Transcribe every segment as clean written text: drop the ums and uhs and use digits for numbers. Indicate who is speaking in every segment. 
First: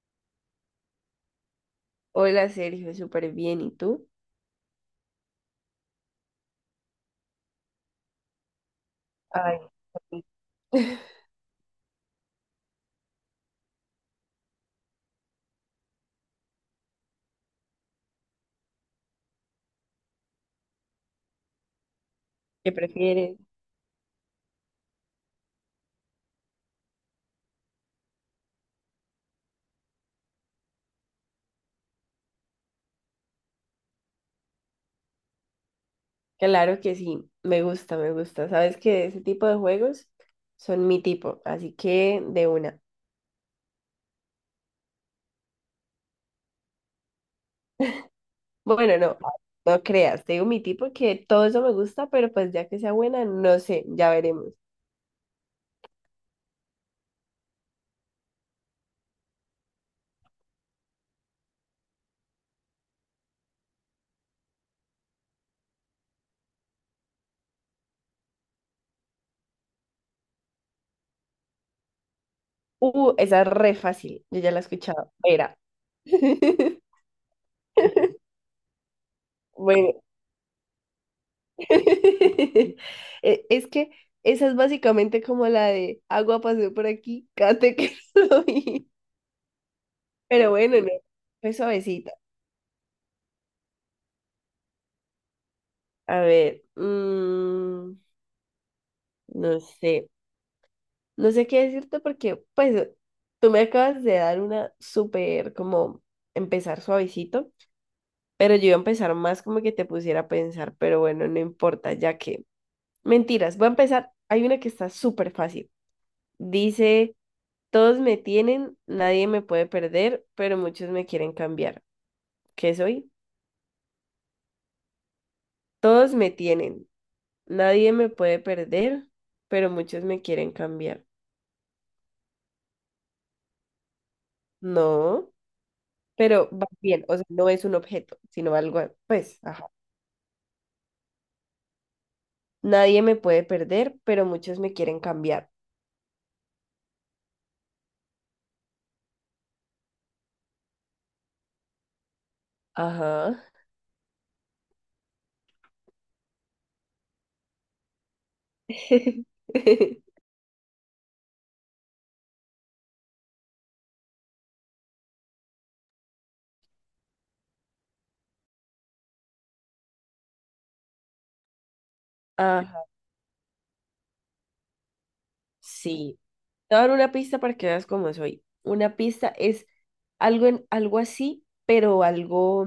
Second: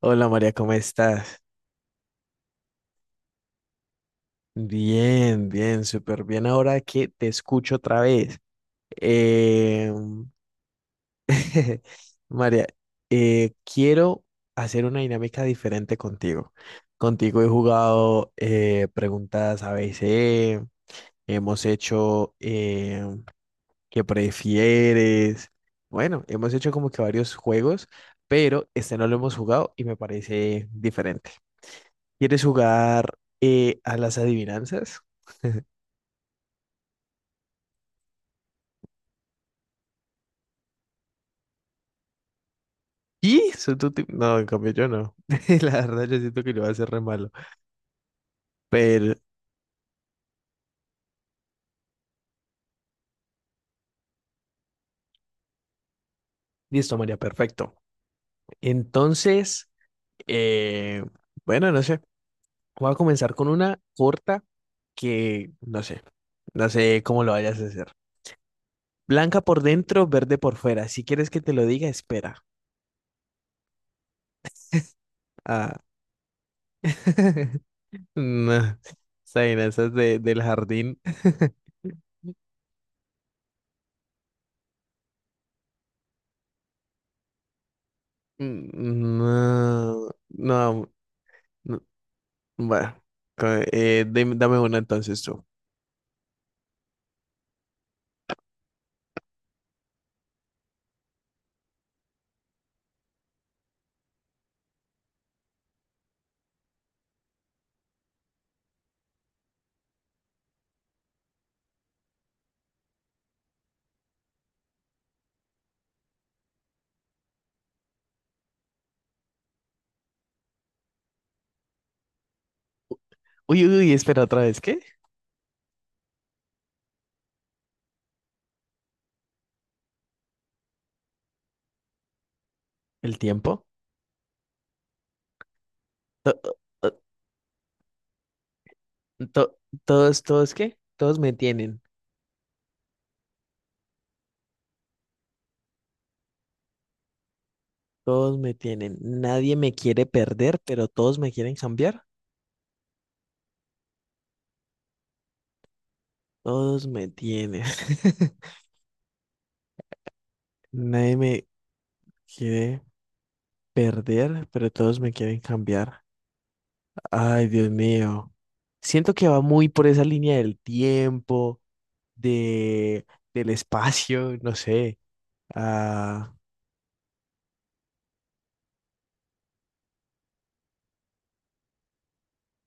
Speaker 1: Hola María, ¿cómo estás?
Speaker 2: Hola Sergio, súper bien. ¿Y tú?
Speaker 1: Bien, bien, súper bien. Ahora que te escucho otra vez.
Speaker 2: Ay,
Speaker 1: Eh,
Speaker 2: sí.
Speaker 1: María, quiero hacer una dinámica diferente contigo. Contigo he jugado preguntas ABC, hemos hecho
Speaker 2: ¿Qué prefieres?
Speaker 1: ¿qué prefieres? Bueno, hemos hecho como que varios juegos, pero este no lo hemos jugado y me parece diferente. ¿Quieres jugar a las adivinanzas?
Speaker 2: Claro que sí, me gusta, me gusta. Sabes que ese tipo de juegos son mi tipo, así que de una.
Speaker 1: ¿Y? Soy tu tipo- No, en cambio yo no. La verdad, yo siento que lo va a hacer re malo.
Speaker 2: Bueno,
Speaker 1: Pero,
Speaker 2: no, no creas, te digo mi tipo que todo eso me gusta, pero pues ya que sea buena, no sé, ya veremos.
Speaker 1: listo, María, perfecto. Entonces, eh, bueno, no sé. Voy a comenzar con una corta que no sé. No sé cómo lo vayas a hacer. Blanca por dentro, verde por fuera. Si quieres que te lo diga, espera.
Speaker 2: Esa es re fácil, yo ya la he escuchado. Era.
Speaker 1: Ah. No. Esa vaina, esa es
Speaker 2: Bueno,
Speaker 1: del jardín.
Speaker 2: es que esa es básicamente como la de agua pasó por aquí, cate que soy.
Speaker 1: No,
Speaker 2: Pero bueno, no,
Speaker 1: no,
Speaker 2: fue
Speaker 1: no.
Speaker 2: suavecita.
Speaker 1: Bueno, dame una entonces tú.
Speaker 2: A ver, no sé, no sé qué decirte porque, pues, tú me acabas de dar una súper, como, empezar suavecito, pero yo iba a empezar más como que te pusiera a pensar, pero bueno, no importa, ya que, mentiras, voy a empezar, hay una que está súper fácil. Dice, todos me tienen, nadie me puede perder, pero muchos me quieren cambiar. ¿Qué soy?
Speaker 1: Uy, uy, uy, espera otra vez, ¿qué?
Speaker 2: Todos me tienen. Nadie me puede perder, pero muchos me quieren cambiar.
Speaker 1: ¿El tiempo?
Speaker 2: No,
Speaker 1: To-
Speaker 2: pero va
Speaker 1: to-
Speaker 2: bien, o sea, no es un objeto, sino algo, pues,
Speaker 1: to-
Speaker 2: ajá.
Speaker 1: todos, todos, ¿qué? Todos me tienen,
Speaker 2: Nadie me puede perder, pero muchos me quieren cambiar.
Speaker 1: todos me tienen. Nadie me quiere perder, pero todos me quieren cambiar.
Speaker 2: Ajá.
Speaker 1: Todos me tienen. Nadie me quiere perder, pero todos me quieren cambiar. Ay, Dios mío. Siento que va muy por esa línea del tiempo,
Speaker 2: Ajá,
Speaker 1: de, del espacio, no sé.
Speaker 2: sí.
Speaker 1: Ah,
Speaker 2: Te voy a dar una pista para que veas cómo soy. Una pista es algo en algo así, pero algo,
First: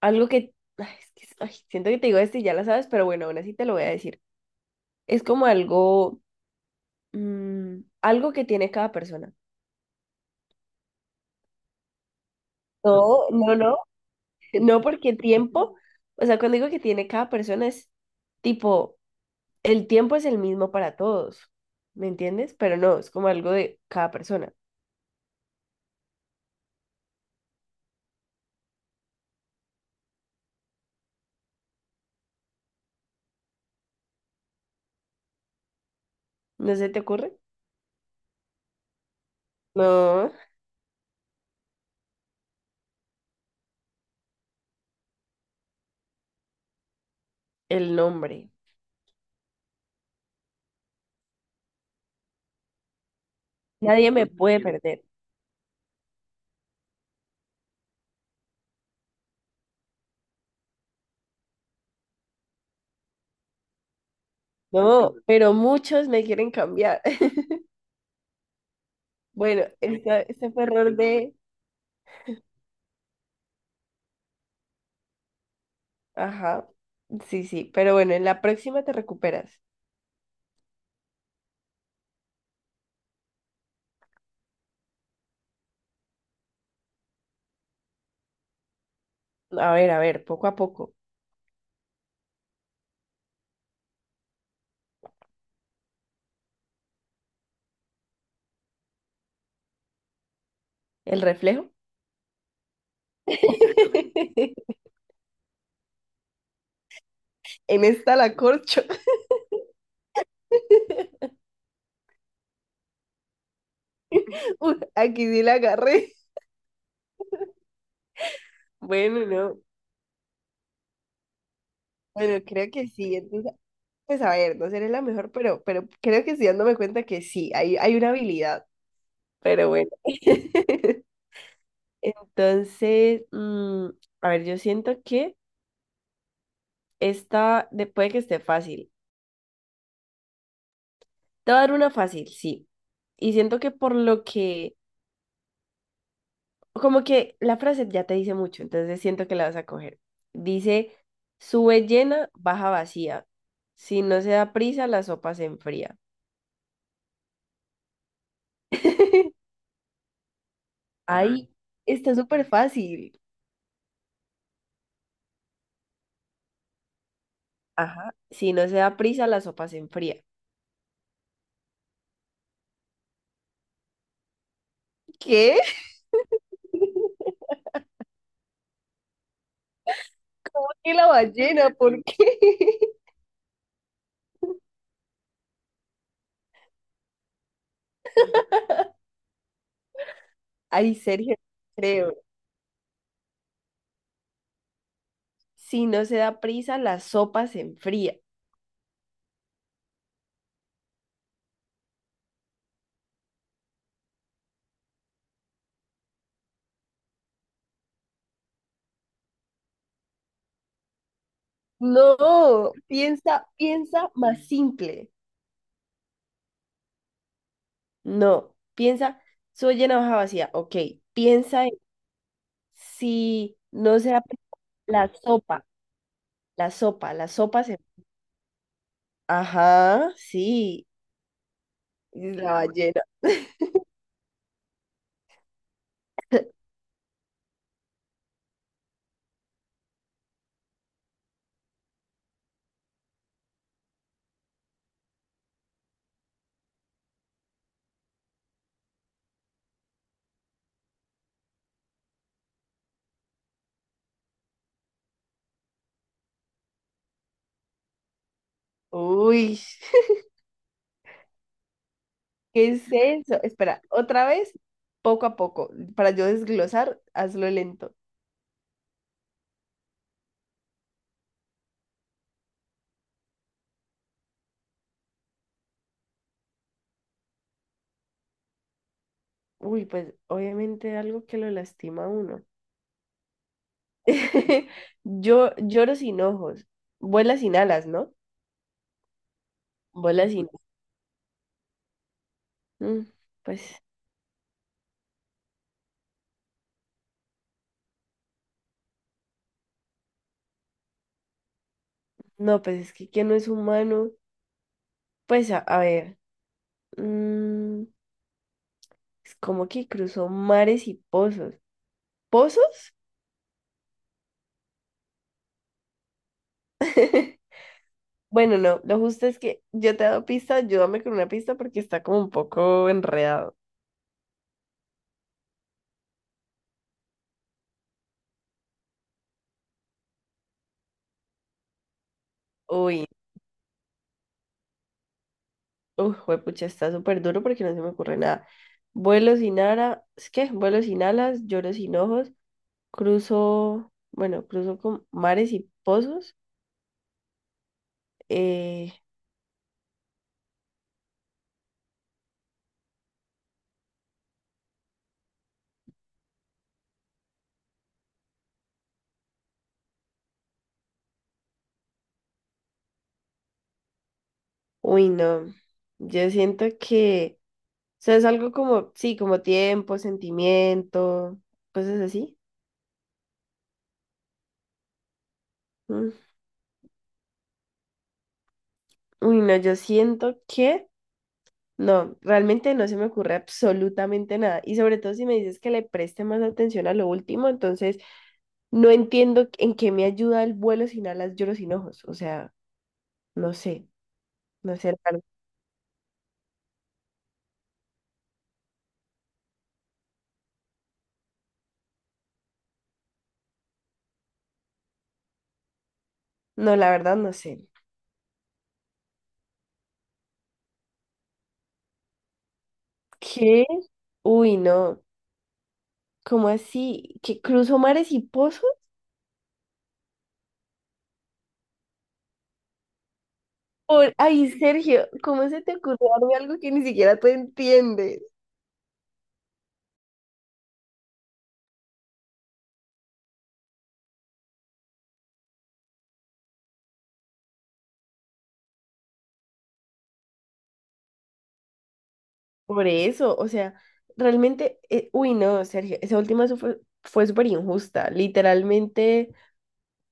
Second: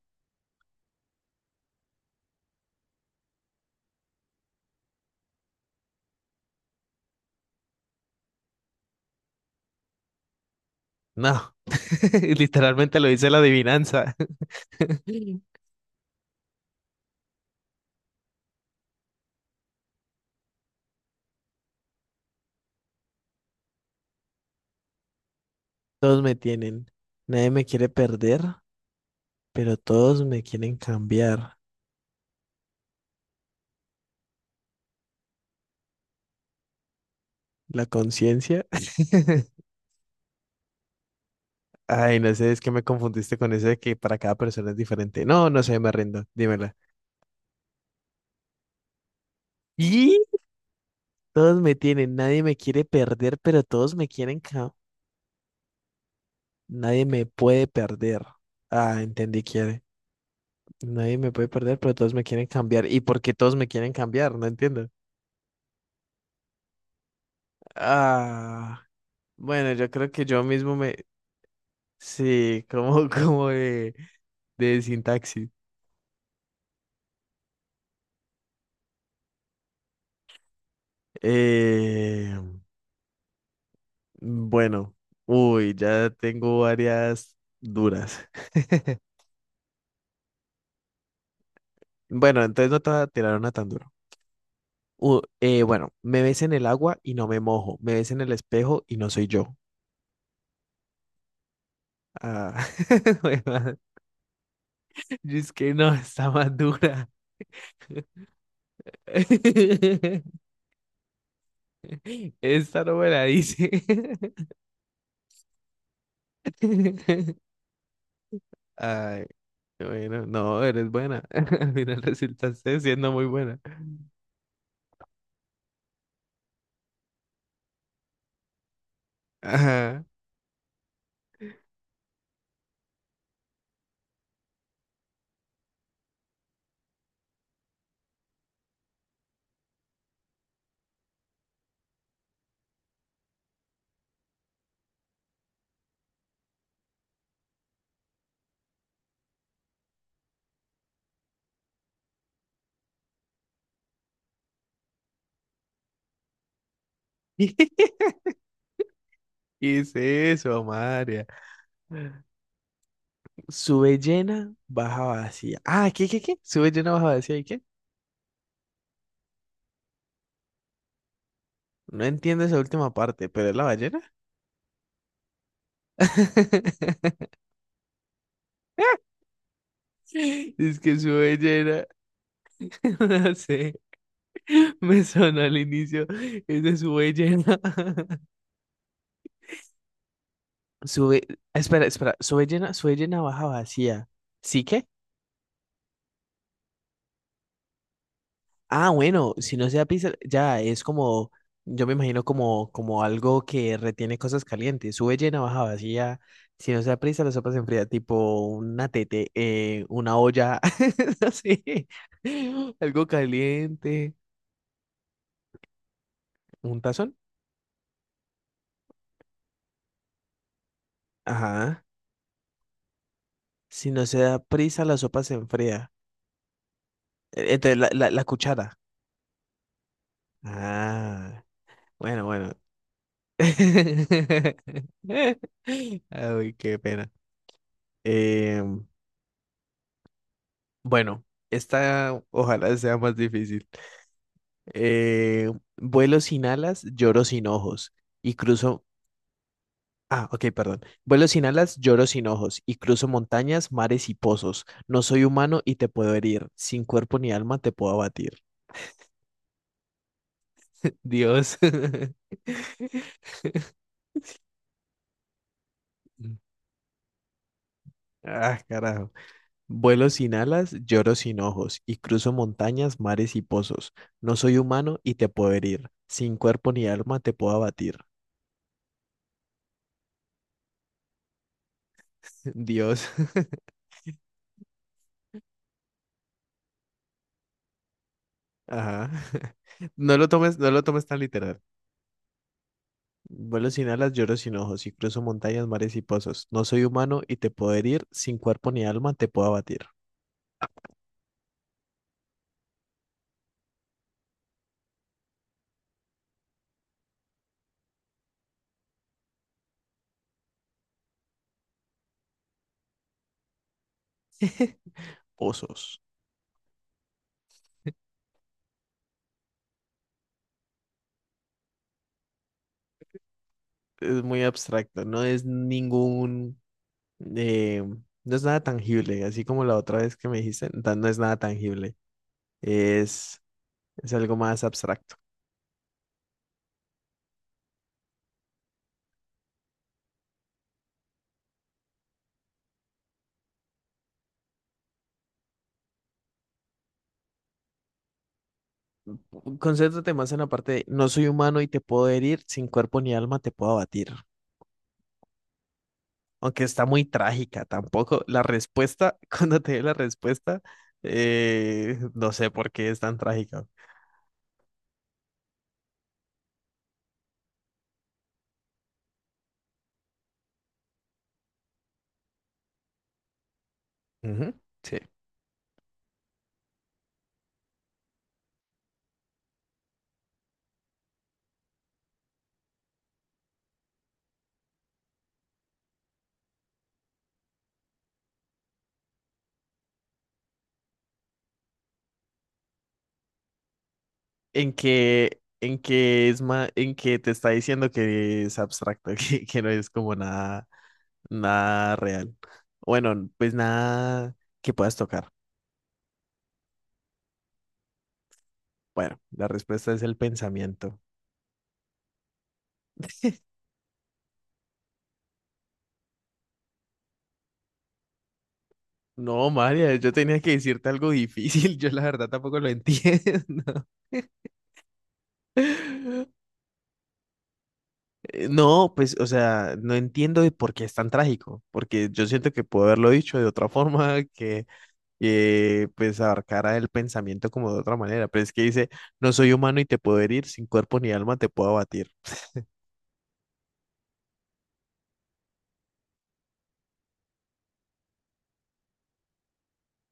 Speaker 2: algo que, ay, es ay, siento que te digo esto y ya la sabes, pero bueno, aún así te lo voy a decir. Es como algo. Mm, algo que tiene cada persona.
Speaker 1: no, literalmente lo
Speaker 2: No,
Speaker 1: dice la
Speaker 2: no, no.
Speaker 1: adivinanza.
Speaker 2: No porque el tiempo, o sea, cuando digo que tiene cada persona es tipo, el tiempo es el mismo para todos, ¿me entiendes? Pero no, es como algo de cada persona.
Speaker 1: Todos me tienen. Nadie me quiere perder, pero todos me quieren cambiar.
Speaker 2: ¿No se te ocurre?
Speaker 1: La conciencia.
Speaker 2: No,
Speaker 1: Ay, no sé, es que me confundiste con eso de que para cada persona es diferente. No, no sé, me rindo. Dímela.
Speaker 2: el nombre.
Speaker 1: ¿Y? Todos me tienen, nadie me quiere perder, pero todos me
Speaker 2: Nadie me
Speaker 1: quieren
Speaker 2: puede
Speaker 1: cambiar.
Speaker 2: perder.
Speaker 1: Nadie me puede perder. Ah, entendí, quiere. Nadie me puede perder, pero todos me quieren cambiar. ¿Y por qué todos me quieren cambiar? No entiendo.
Speaker 2: No, pero muchos me quieren cambiar.
Speaker 1: Ah,
Speaker 2: Bueno,
Speaker 1: bueno, yo creo que
Speaker 2: este,
Speaker 1: yo
Speaker 2: este fue
Speaker 1: mismo
Speaker 2: error
Speaker 1: me...
Speaker 2: de...
Speaker 1: Sí, como, de sintaxis.
Speaker 2: Ajá, sí, sí, pero bueno, en la próxima te recuperas.
Speaker 1: Eh, bueno, uy, ya tengo varias duras.
Speaker 2: A ver, poco a poco.
Speaker 1: Bueno, entonces no te voy a tirar una tan duro. Bueno, me ves en el agua y no me mojo. Me ves en el espejo y no soy yo.
Speaker 2: ¿El reflejo?
Speaker 1: Ah, Y es que no, está más dura.
Speaker 2: En esta la corcho.
Speaker 1: Esta no me la dice.
Speaker 2: Uy, aquí sí la agarré.
Speaker 1: Ay,
Speaker 2: Bueno, no.
Speaker 1: bueno, no, eres buena. Al final
Speaker 2: Bueno, creo
Speaker 1: resultaste
Speaker 2: que
Speaker 1: siendo
Speaker 2: sí.
Speaker 1: muy
Speaker 2: Entonces,
Speaker 1: buena.
Speaker 2: pues a ver, no seré la mejor, pero creo que sí dándome cuenta que sí, hay una habilidad. Pero bueno.
Speaker 1: Ajá.
Speaker 2: Entonces, a ver, yo siento que puede que esté fácil. Te voy a dar una fácil, sí. Y siento que por lo que como que la frase ya te dice mucho, entonces siento que la vas a coger. Dice, sube llena, baja vacía. Si no se da prisa, la sopa se enfría.
Speaker 1: ¿Qué es eso, María?
Speaker 2: Ahí está súper fácil.
Speaker 1: Sube llena, baja vacía. Ah, ¿qué, qué, qué? Sube llena, baja vacía, ¿y qué?
Speaker 2: Ajá. Si no se da prisa, la sopa se enfría.
Speaker 1: No entiendo esa última parte, pero es la ballena.
Speaker 2: ¿Qué? ¿Por
Speaker 1: Es
Speaker 2: qué
Speaker 1: que
Speaker 2: la
Speaker 1: sube
Speaker 2: ballena?
Speaker 1: llena.
Speaker 2: ¿Por qué?
Speaker 1: No sé. Me sonó al inicio. Es de sube llena.
Speaker 2: Ay,
Speaker 1: Sube.
Speaker 2: Sergio,
Speaker 1: Espera, espera.
Speaker 2: creo.
Speaker 1: Sube llena, baja vacía. ¿Sí que?
Speaker 2: Si no se da prisa, la sopa se enfría.
Speaker 1: Ah, bueno, si no sea pizza, ya es como. Yo me imagino como, como algo que retiene cosas calientes. Sube llena, baja vacía. Si no sea prisa, la sopa se enfría, tipo una tete, una olla, así,
Speaker 2: No,
Speaker 1: algo
Speaker 2: piensa, piensa
Speaker 1: caliente,
Speaker 2: más simple.
Speaker 1: un tazón.
Speaker 2: No, piensa, soy una hoja vacía. Ok, piensa en
Speaker 1: Ajá.
Speaker 2: si
Speaker 1: Si
Speaker 2: no
Speaker 1: no
Speaker 2: se
Speaker 1: se
Speaker 2: ha
Speaker 1: da prisa, la
Speaker 2: la
Speaker 1: sopa se
Speaker 2: sopa,
Speaker 1: enfría.
Speaker 2: la sopa, la sopa
Speaker 1: Entonces,
Speaker 2: se...
Speaker 1: la cuchara.
Speaker 2: Ajá, sí,
Speaker 1: Ah, bueno,
Speaker 2: la
Speaker 1: bueno.
Speaker 2: ballena.
Speaker 1: Ay, qué pena. Eh, bueno, esta ojalá sea más difícil. Eh, vuelo sin alas, lloro sin ojos y cruzo... Ah, ok, perdón. Vuelo sin alas, lloro sin ojos y cruzo montañas, mares y pozos. No soy humano y te puedo herir. Sin cuerpo ni alma te puedo abatir.
Speaker 2: Uy,
Speaker 1: Dios.
Speaker 2: ¿qué es eso? Espera, otra vez, poco a poco, para yo desglosar, hazlo lento.
Speaker 1: Ah, carajo. Vuelo sin alas, lloro sin ojos, y cruzo montañas, mares y pozos. No soy humano y te puedo herir. Sin cuerpo ni alma te puedo abatir.
Speaker 2: Uy, pues obviamente algo que lo lastima a uno.
Speaker 1: Dios.
Speaker 2: Yo lloro sin ojos, vuela sin alas, ¿no?
Speaker 1: Ajá. No lo
Speaker 2: Vuela sin...
Speaker 1: tomes, no lo tomes tan literal.
Speaker 2: Mm,
Speaker 1: Vuelo
Speaker 2: pues
Speaker 1: sin alas, lloro sin ojos, y cruzo montañas, mares y pozos. No soy humano y te puedo herir. Sin cuerpo ni alma te puedo abatir.
Speaker 2: no, pues es que ¿quién no es humano? Pues a ver, mm, es como que cruzó mares y pozos. ¿Pozos?
Speaker 1: Pozos.
Speaker 2: Bueno, no, lo justo es que yo te he dado pista, ayúdame con una pista porque está como un poco enredado.
Speaker 1: Es muy abstracto, no es ningún... eh, no es nada tangible, así como la otra vez que me dijiste, no no es nada tangible.
Speaker 2: Uy,
Speaker 1: Es... Es algo más abstracto.
Speaker 2: uy, juepucha, está súper duro porque no se me ocurre nada. Vuelo sin ara, ¿es qué? Vuelo sin alas, lloro sin ojos, cruzo, bueno, cruzo con mares y pozos. Eh,
Speaker 1: Concéntrate más en la parte de no soy humano y te puedo herir, sin cuerpo ni alma te puedo abatir. Aunque está muy trágica, tampoco. La respuesta, cuando te dé la respuesta, no sé por qué es tan trágica.
Speaker 2: uy, no, yo siento que... sea, es algo como, sí, como tiempo, sentimiento, cosas así.
Speaker 1: Ujú, Sí.
Speaker 2: Mm. Uy, no, yo siento que no, realmente no se me ocurre absolutamente nada. Y sobre todo si me dices que le preste más atención a lo último, entonces no entiendo en qué me ayuda el vuelo sin alas, lloro sin ojos. O sea, no sé,
Speaker 1: En
Speaker 2: no sé, hermano.
Speaker 1: que, en que es ma- en que te está diciendo que es abstracto, que no es como nada, nada real. Bueno, pues nada que puedas tocar.
Speaker 2: No, la verdad no sé.
Speaker 1: Bueno, la respuesta es el pensamiento.
Speaker 2: ¿Qué? Uy, no. ¿Cómo así? ¿Que cruzo mares y pozos?
Speaker 1: No, María, yo tenía que decirte algo difícil. Yo la verdad tampoco lo entiendo.
Speaker 2: Por... Ay, Sergio, ¿cómo se te ocurrió darme algo que ni siquiera tú entiendes?
Speaker 1: No, pues, o sea, no entiendo de por qué es tan trágico, porque yo siento que puedo haberlo dicho de otra forma, que pues abarcara el pensamiento como de otra manera, pero es que dice, no soy humano y te puedo herir, sin cuerpo ni alma te puedo abatir.
Speaker 2: Por eso, o sea, realmente, uy, no, Sergio, esa última fue, fue súper injusta. Literalmente,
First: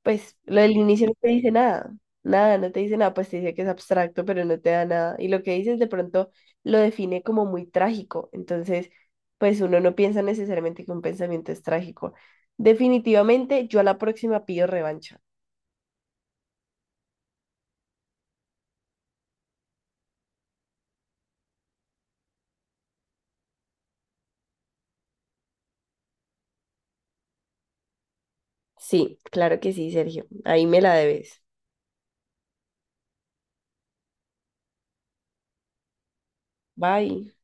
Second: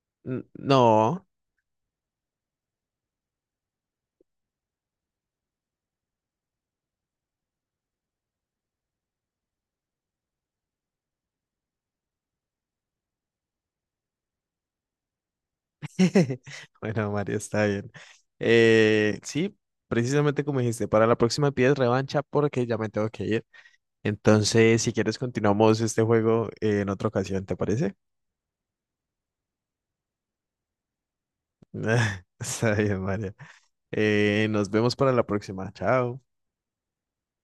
Speaker 2: pues
Speaker 1: N-
Speaker 2: lo del inicio no
Speaker 1: No.
Speaker 2: te dice nada, nada, no te dice nada, pues te dice que es abstracto, pero no te da nada. Y lo que dices de pronto lo define como muy trágico. Entonces, pues uno no piensa necesariamente que un pensamiento es trágico. Definitivamente, yo a la próxima pido revancha.
Speaker 1: Bueno, Mario, está bien. Sí, precisamente como dijiste, para la próxima pides revancha porque ya me tengo que ir. Entonces, si quieres, continuamos este juego en otra ocasión, ¿te parece?
Speaker 2: Sí, claro que sí, Sergio. Ahí me la debes.
Speaker 1: Está bien, Mario. Nos vemos para la próxima. Chao.
Speaker 2: Bye.